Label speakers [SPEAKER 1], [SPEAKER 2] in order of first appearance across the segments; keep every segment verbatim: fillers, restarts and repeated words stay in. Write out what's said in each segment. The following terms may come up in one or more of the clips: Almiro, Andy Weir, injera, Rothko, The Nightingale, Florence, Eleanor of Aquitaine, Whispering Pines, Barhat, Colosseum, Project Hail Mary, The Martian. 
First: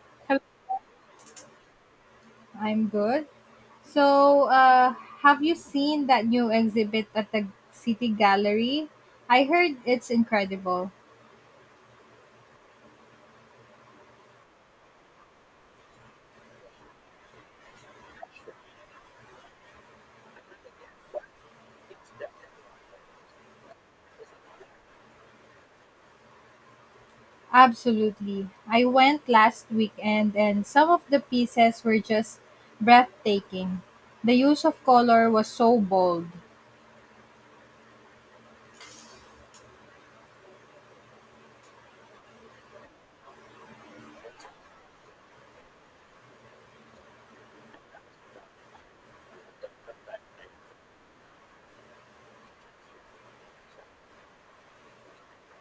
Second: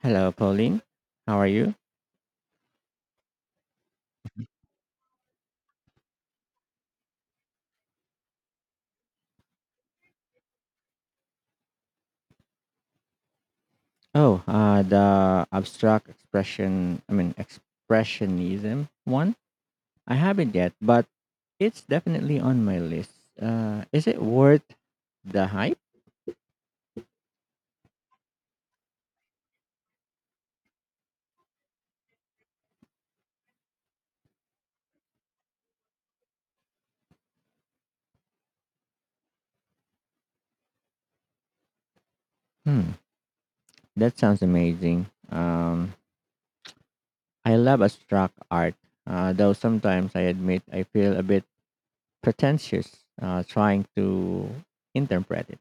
[SPEAKER 1] Hello,
[SPEAKER 2] Hello.
[SPEAKER 1] Pauline. How are you?
[SPEAKER 2] I'm good. So, uh, have you seen that new exhibit at the City Gallery? I heard it's incredible.
[SPEAKER 1] Oh, uh, the abstract expression, I mean, expressionism one. I haven't yet, but it's definitely on my list. Uh, is it worth the hype?
[SPEAKER 2] Absolutely. I went last weekend and some of the pieces were just breathtaking. The use of color was so bold.
[SPEAKER 1] Hmm, that sounds amazing. Um, I love abstract art, uh, though sometimes I admit I feel a bit pretentious uh, trying to interpret it.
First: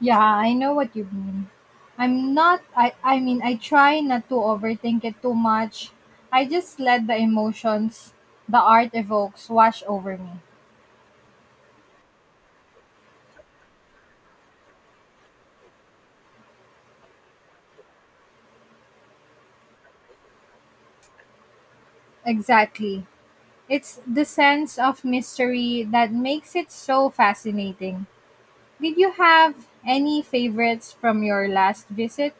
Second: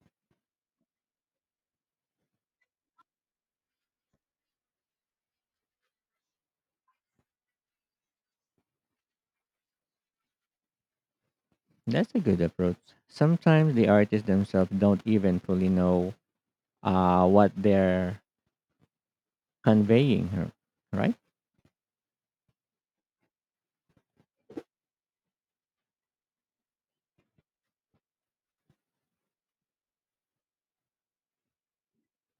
[SPEAKER 2] Yeah, I know what you mean. I'm not I I mean I try not to overthink it too much. I just let the emotions the art evokes wash over me.
[SPEAKER 1] That's a good approach. Sometimes the artists themselves don't even fully know uh, what they're conveying, r- right?
[SPEAKER 2] Exactly. It's the sense of mystery that makes it so fascinating. Did you have any favorites from your last visit?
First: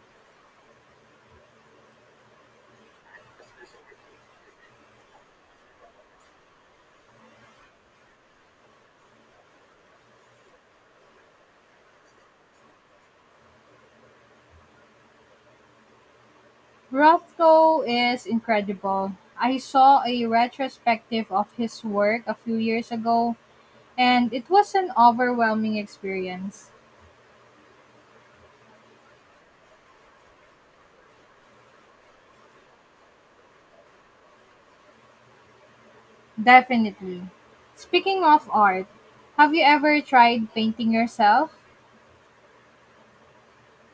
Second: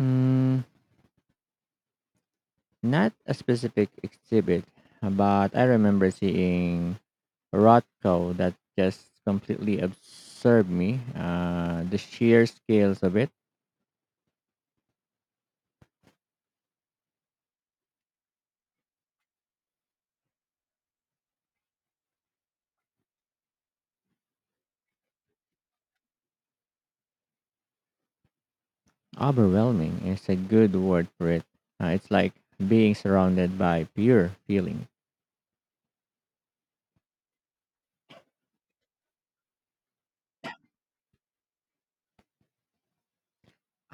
[SPEAKER 1] Mm, not a specific exhibit, but I remember seeing Rothko that just completely absorbed me. Uh, the sheer scales of it,
[SPEAKER 2] Rothko is incredible. I saw a retrospective of his work a few years ago, and it was an overwhelming experience.
[SPEAKER 1] overwhelming is a good word for it. Uh, it's like being surrounded by pure feeling.
[SPEAKER 2] Definitely. Speaking of art, have you ever tried painting yourself?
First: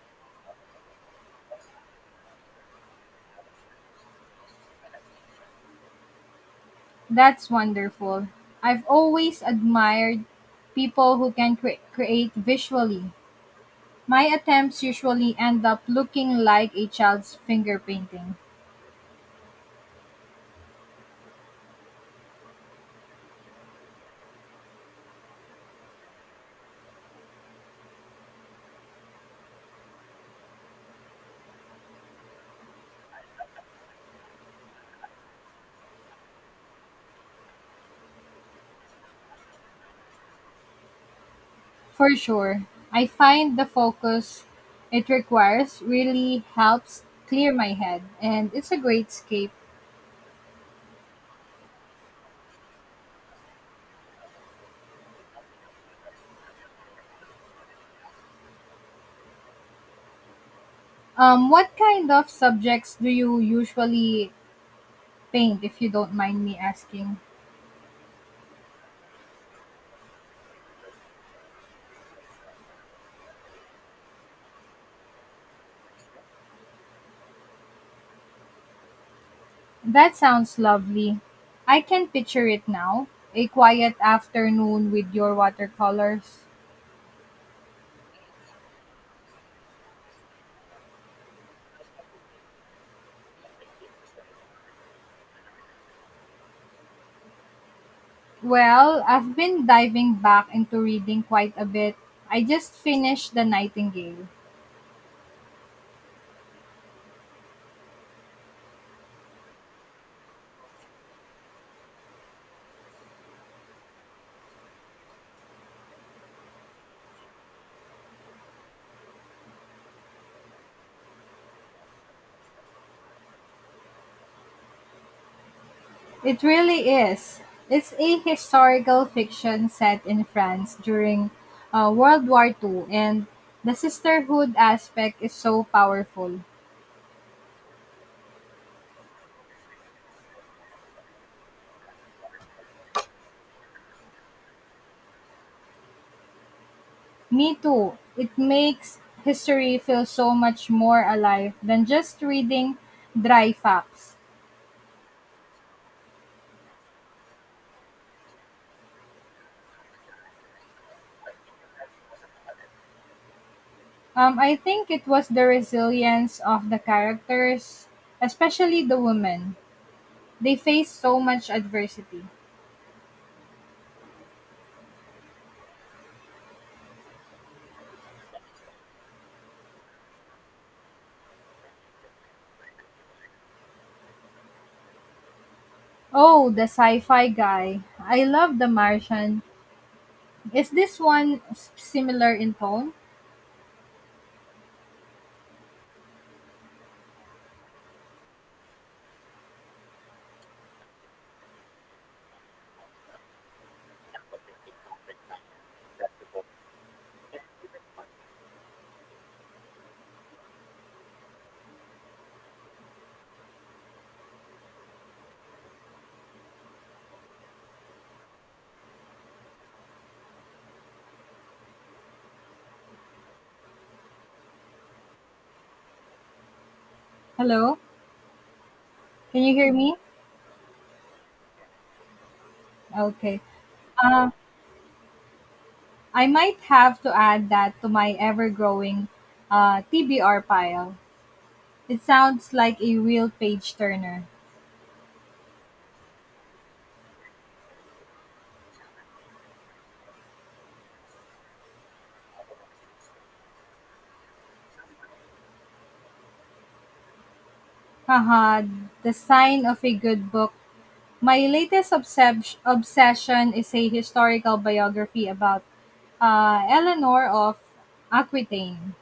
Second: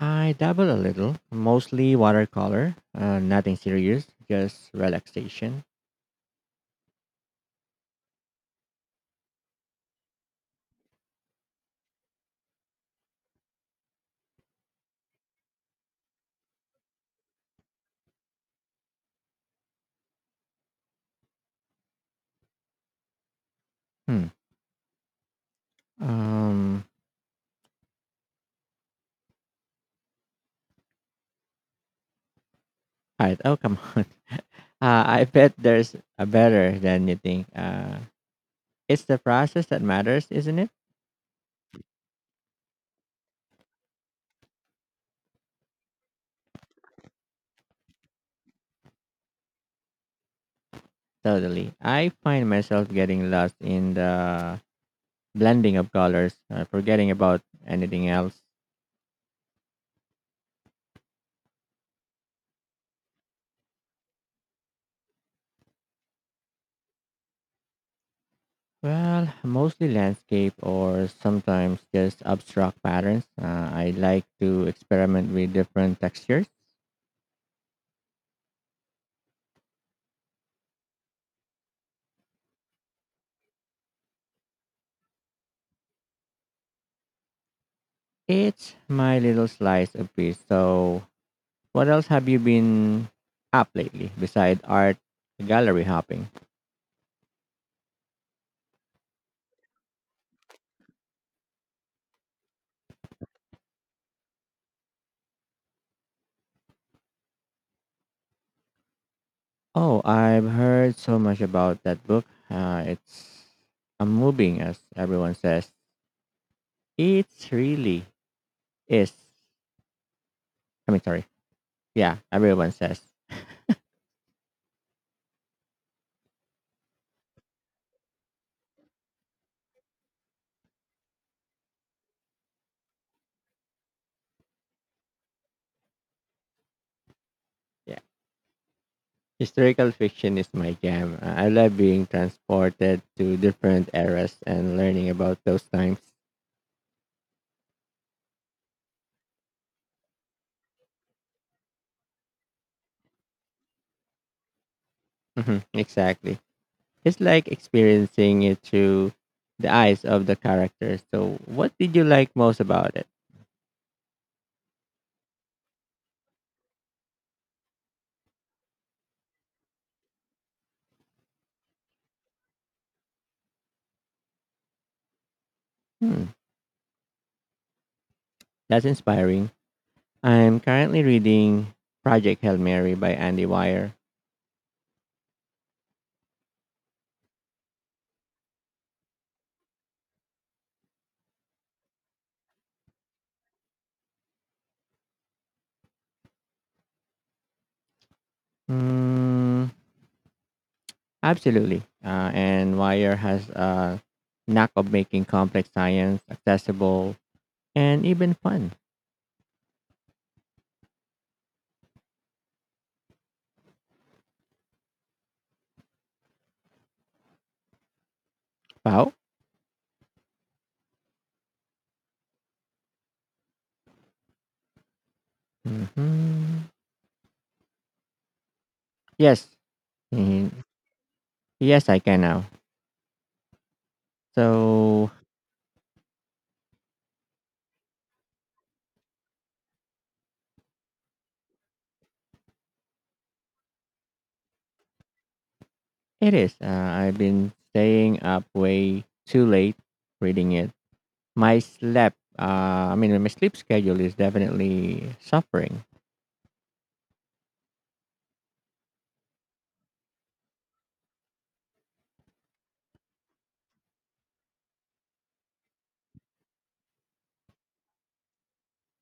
[SPEAKER 1] I dabble a little, mostly watercolor, uh, nothing serious, just relaxation.
[SPEAKER 2] That's wonderful. I've always admired people who can cre- create visually. My attempts usually end up looking like a child's finger painting.
[SPEAKER 1] Hmm. Um, all right, oh, come on. Uh, I bet there's a better than you think. Uh, it's the process that matters, isn't it?
[SPEAKER 2] For sure, I find the focus it requires really helps clear my head, and it's a great escape.
[SPEAKER 1] Totally. I find myself getting lost in the blending of colors, uh, forgetting about anything else.
[SPEAKER 2] Um, what kind of subjects do you usually paint, if you don't mind me asking?
[SPEAKER 1] Well, mostly landscape or sometimes just abstract patterns. Uh, I like to experiment with different textures.
[SPEAKER 2] That sounds lovely. I can picture it now, a quiet afternoon with your watercolors.
[SPEAKER 1] It's my little slice of peace. So, what else have you been up lately beside art gallery hopping?
[SPEAKER 2] Well, I've been diving back into reading quite a bit. I just finished The Nightingale.
[SPEAKER 1] Oh, I've heard so much about that book. Uh, it's a moving, as everyone says. It's really is. I mean, sorry. Yeah, everyone says.
[SPEAKER 2] It really is. It's a historical fiction set in France during uh, World War Two, and the sisterhood aspect is so powerful.
[SPEAKER 1] Yeah, historical fiction is my jam. Uh, I love being transported to different eras and learning about those times.
[SPEAKER 2] Me too. It makes history feel so much more alive than just reading dry facts.
[SPEAKER 1] Hmm, exactly. It's like experiencing it through the eyes of the characters. So, what did you like most about it?
[SPEAKER 2] Um, I think it was the resilience of the characters, especially the women. They face so much adversity.
[SPEAKER 1] Hmm, that's inspiring. I'm currently reading Project Hail Mary by Andy Weir.
[SPEAKER 2] Oh, the sci-fi guy. I love The Martian. Is this one s- similar in tone?
[SPEAKER 1] Mm, absolutely. Uh, and Weir has a knack of making complex science accessible and even fun. Wow. Hmm.
[SPEAKER 2] Hello? Can
[SPEAKER 1] Yes.
[SPEAKER 2] you hear me?
[SPEAKER 1] Mhm. Yes, I can now.
[SPEAKER 2] Okay. Uh,
[SPEAKER 1] So
[SPEAKER 2] I might have to add that to my ever-growing uh, T B R pile. It sounds like a real page turner.
[SPEAKER 1] it is. Uh, I've been staying up way too late reading it. My sleep, uh, I mean, my sleep schedule is definitely suffering.
[SPEAKER 2] Haha, the sign of a good book. My latest obsess- obsession is a historical biography about uh, Eleanor of Aquitaine.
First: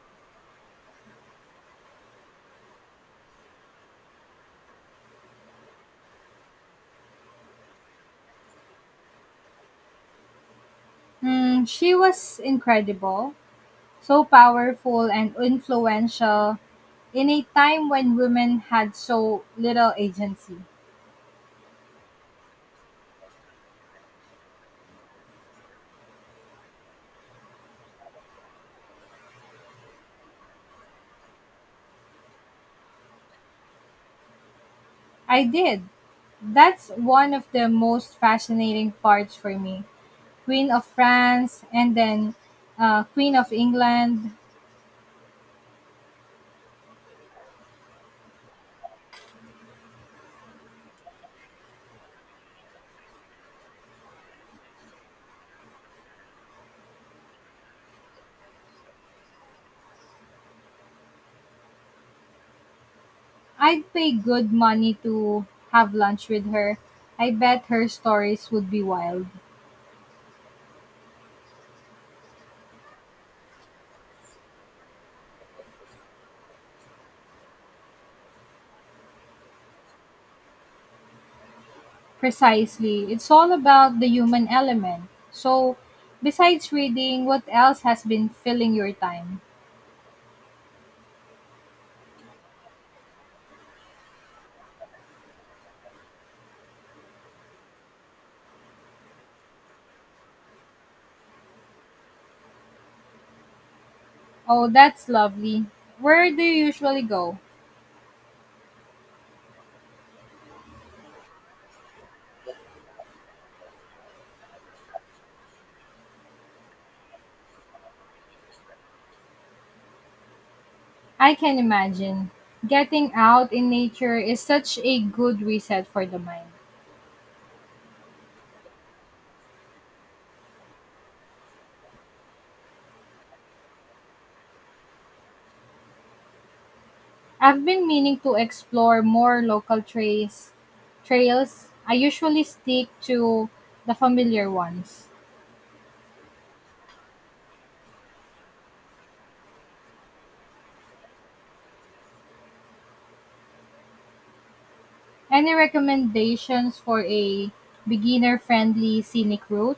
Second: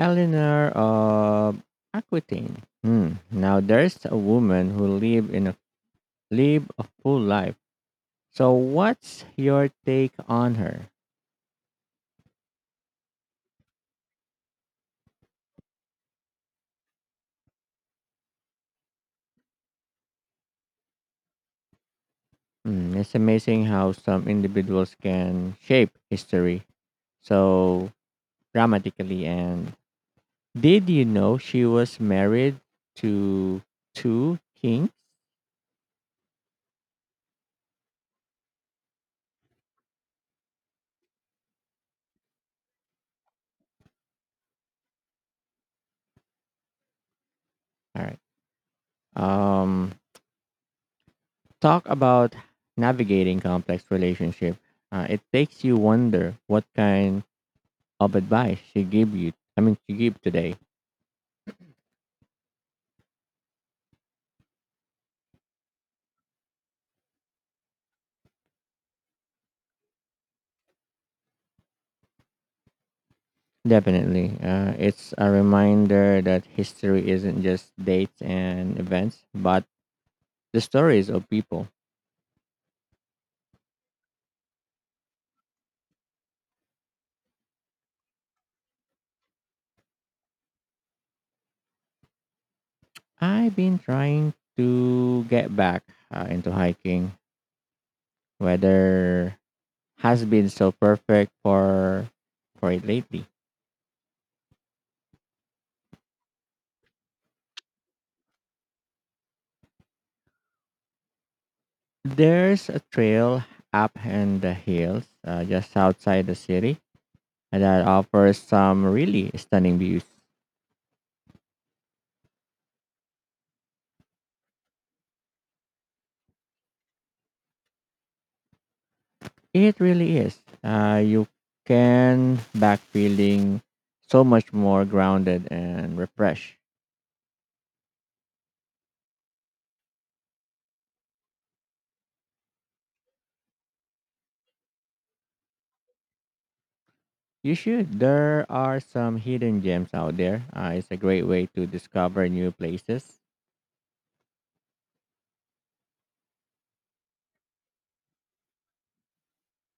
[SPEAKER 1] Eleanor of Aquitaine. Hmm. Now there's a woman who lived in a lived a full life. So what's your take on her?
[SPEAKER 2] Mm, she was incredible, so powerful and influential in a time when women had so little agency.
[SPEAKER 1] Hmm. It's amazing how some individuals can shape history so dramatically. And did you know she was married to two kings?
[SPEAKER 2] I did. That's one of the most fascinating parts for me. Queen of France and then uh, Queen of England.
[SPEAKER 1] All right. Um. Talk about navigating complex relationship. Uh, it takes you wonder what kind of advice she gave you I mean she gave today
[SPEAKER 2] I'd pay good money to have lunch with her. I bet her stories would be wild.
[SPEAKER 1] definitely uh, it's a reminder that history isn't just dates and events but the stories of people.
[SPEAKER 2] Precisely. It's all about the human element. So, besides reading, what else has been filling your time?
[SPEAKER 1] I've been trying to get back uh, into hiking. Weather has been so perfect for for it lately.
[SPEAKER 2] Oh, that's lovely. Where do you usually go?
[SPEAKER 1] There's a trail up in the hills, uh, just outside the city, that offers some really stunning views.
[SPEAKER 2] I can imagine. Getting out in nature is such a good reset for the mind.
[SPEAKER 1] It really is. Uh, you can back feeling so much more grounded and refreshed.
[SPEAKER 2] I've been meaning to explore more local trails. Trails. I usually stick to the familiar ones.
[SPEAKER 1] You should. There are some hidden gems out there. Uh, it's a great way to discover new places.
[SPEAKER 2] Any recommendations for a beginner-friendly scenic route?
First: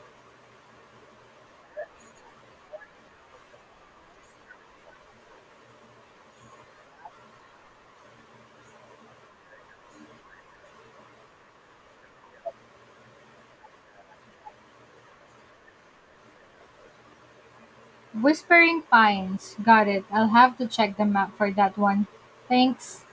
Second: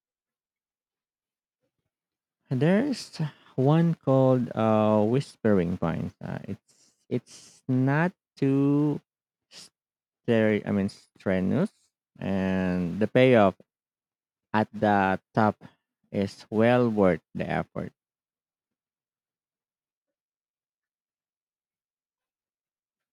[SPEAKER 1] There's one called uh, Whispering Pines. Uh, it's it's not too stere- I mean strenuous, and the payoff at the top is well worth the effort.
[SPEAKER 2] Whispering Pines. Got it. I'll have to check the map for that one. Thanks.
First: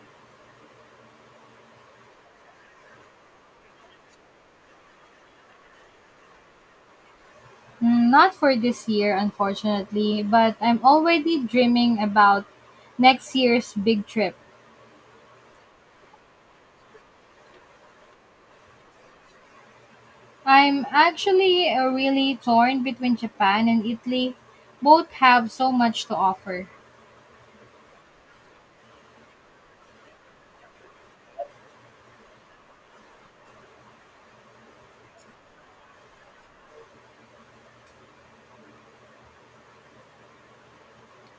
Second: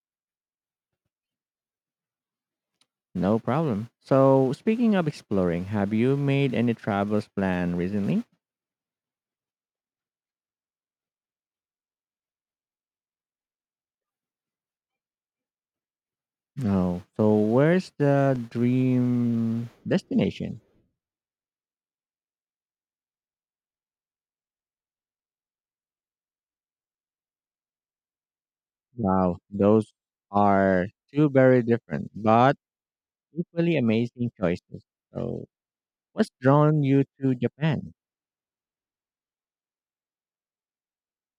[SPEAKER 1] No problem. So, speaking of exploring, have you made any travels plan
[SPEAKER 2] Mm,
[SPEAKER 1] recently?
[SPEAKER 2] not for this year, unfortunately, but I'm already dreaming about next year's big trip.
[SPEAKER 1] No. So, where's the dream destination?
[SPEAKER 2] I'm actually uh, really torn between Japan and Italy. Both have so much to offer.
[SPEAKER 1] Wow, those are two very different but equally amazing choices. So, what's drawn you to Japan?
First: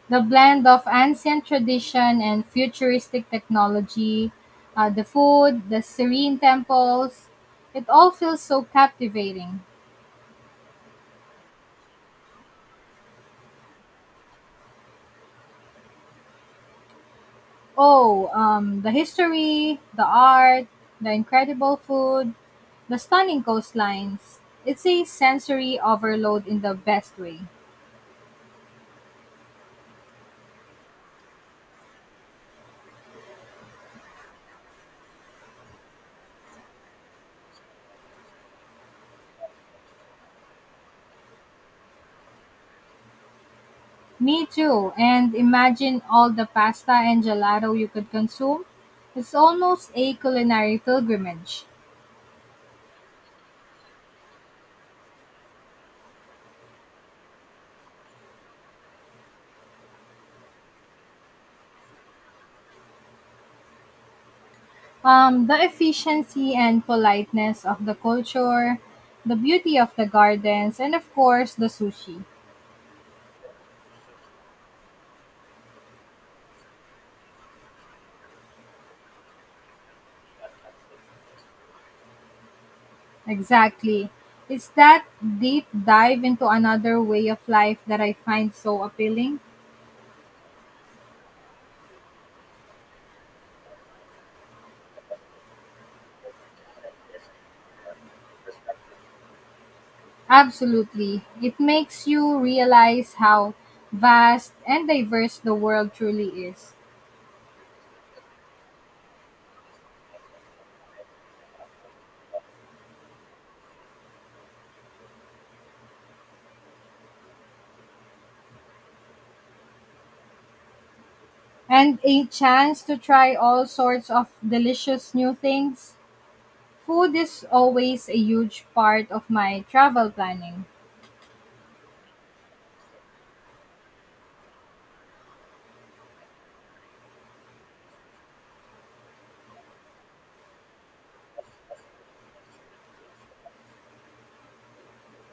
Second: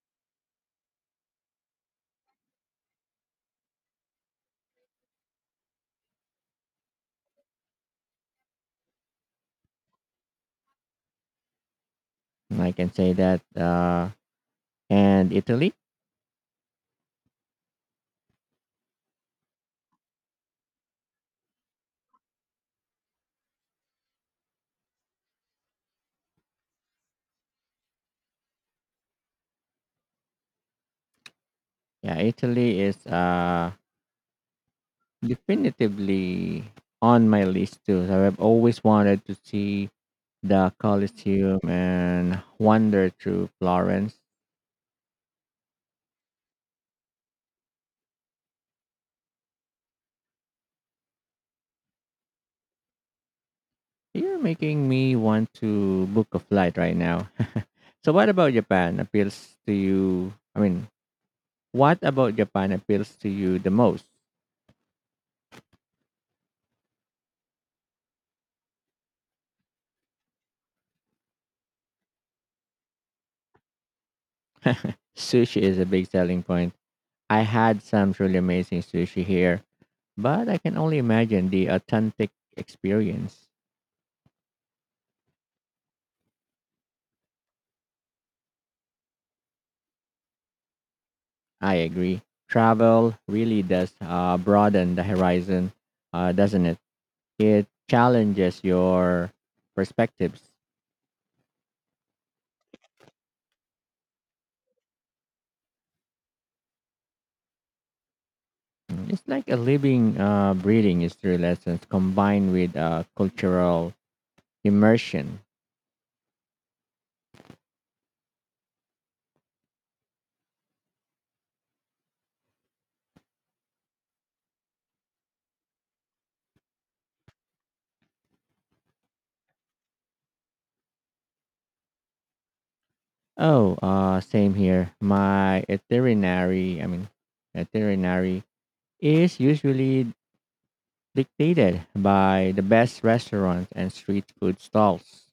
[SPEAKER 2] The blend of ancient tradition and futuristic technology, uh, the food, the serene temples, it all feels so captivating.
[SPEAKER 1] I can say that, uh, and Italy.
[SPEAKER 2] Oh, um, the history, the art, the incredible food, the stunning coastlines. It's a sensory overload in the best way.
[SPEAKER 1] Yeah, Italy is, uh, definitively on my list too. So I've always wanted to see the Colosseum, and wander through Florence.
[SPEAKER 2] Me too. And imagine all the pasta and gelato you could consume. It's almost a culinary pilgrimage.
[SPEAKER 1] You're making me want to book a flight right now. So, what about Japan appeals to you? I mean, what about Japan appeals to you the most?
[SPEAKER 2] Um, the efficiency and politeness of the culture, the beauty of the gardens, and of course, the sushi.
[SPEAKER 1] Sushi is a big selling point. I had some truly amazing sushi here, but I can only imagine the authentic experience.
[SPEAKER 2] Exactly. It's that deep dive into another way of life that I find so appealing.
[SPEAKER 1] I agree. Travel really does, uh, broaden the horizon, uh, doesn't it? It challenges your perspectives.
[SPEAKER 2] Absolutely. It makes you realize how vast and diverse the world truly is.
[SPEAKER 1] Mm, It's like a living, uh, breathing history lessons combined with uh, cultural immersion.
[SPEAKER 2] And a chance to try all sorts of delicious new things. Food is always a huge part of my travel planning.
[SPEAKER 1] Oh, uh, same here. My itinerary, I mean, itinerary is usually dictated by the best restaurants and street food stalls.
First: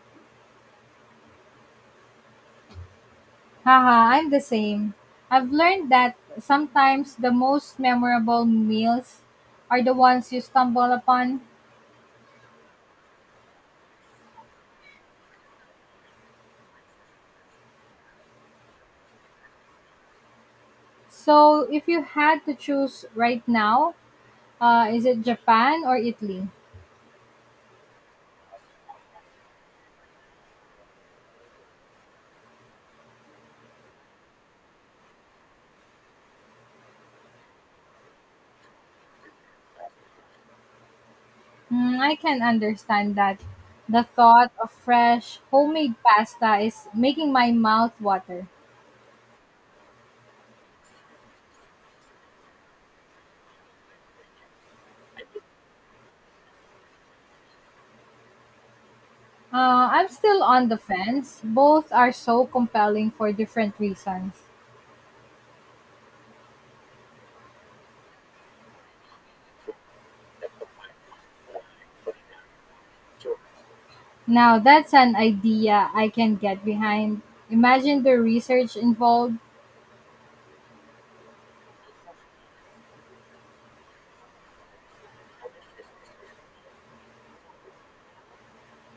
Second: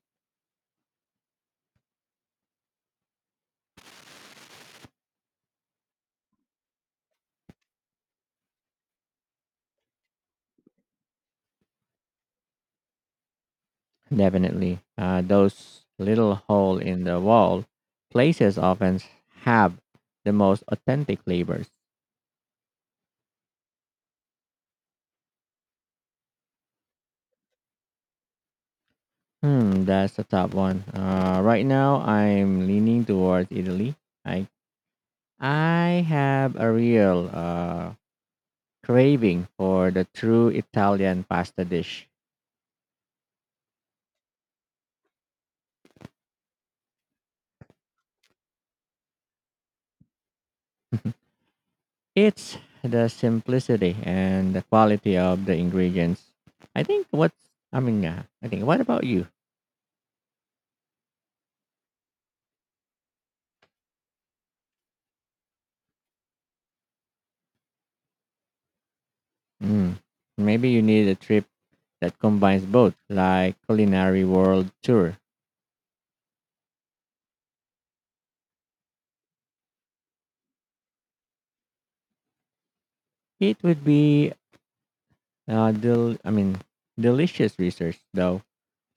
[SPEAKER 2] Haha, I'm the same. I've learned that sometimes the most memorable meals are the ones you stumble upon.
[SPEAKER 1] Definitely. Uh, those little hole in the wall places often have the most authentic
[SPEAKER 2] So,
[SPEAKER 1] flavors.
[SPEAKER 2] if you had to choose right now, uh, is it Japan or Italy?
[SPEAKER 1] Hmm, that's the top one. Uh, right now I'm leaning towards Italy. I I have a real uh craving for the true Italian pasta
[SPEAKER 2] Mm,
[SPEAKER 1] dish.
[SPEAKER 2] I can understand that. The thought of fresh homemade pasta is making my mouth water.
[SPEAKER 1] It's the simplicity and the quality of the ingredients. I think what's I mean, uh, I think what about you?
[SPEAKER 2] Uh, I'm still on the fence. Both are so compelling for different reasons.
[SPEAKER 1] Hmm, maybe you need a trip that combines both, like culinary
[SPEAKER 2] Now,
[SPEAKER 1] world
[SPEAKER 2] that's an
[SPEAKER 1] tour.
[SPEAKER 2] idea I can get behind. Imagine the research involved.
[SPEAKER 1] It would be uh, del- I mean, delicious research though.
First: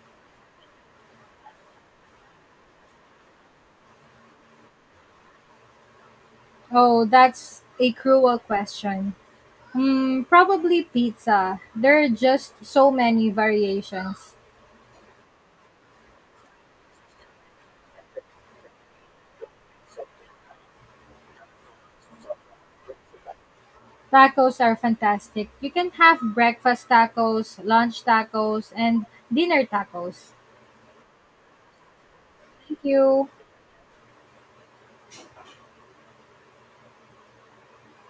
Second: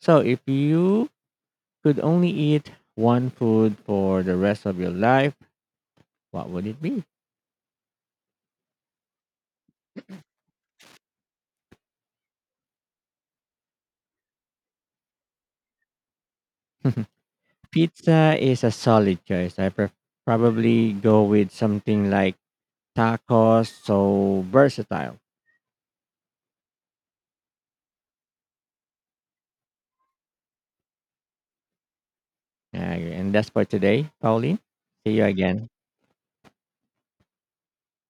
[SPEAKER 1] So, if you could only eat one food for the rest of your life, what would it be?
[SPEAKER 2] Oh, that's a cruel question. Mm, probably pizza. There are just so many variations.
[SPEAKER 1] Pizza is a solid choice. I pref- probably go with something like tacos, so
[SPEAKER 2] Tacos are
[SPEAKER 1] versatile.
[SPEAKER 2] fantastic. You can have breakfast tacos, lunch tacos, and dinner tacos. Thank
[SPEAKER 1] Yeah,
[SPEAKER 2] you.
[SPEAKER 1] and that's for today, Pauline. See you again.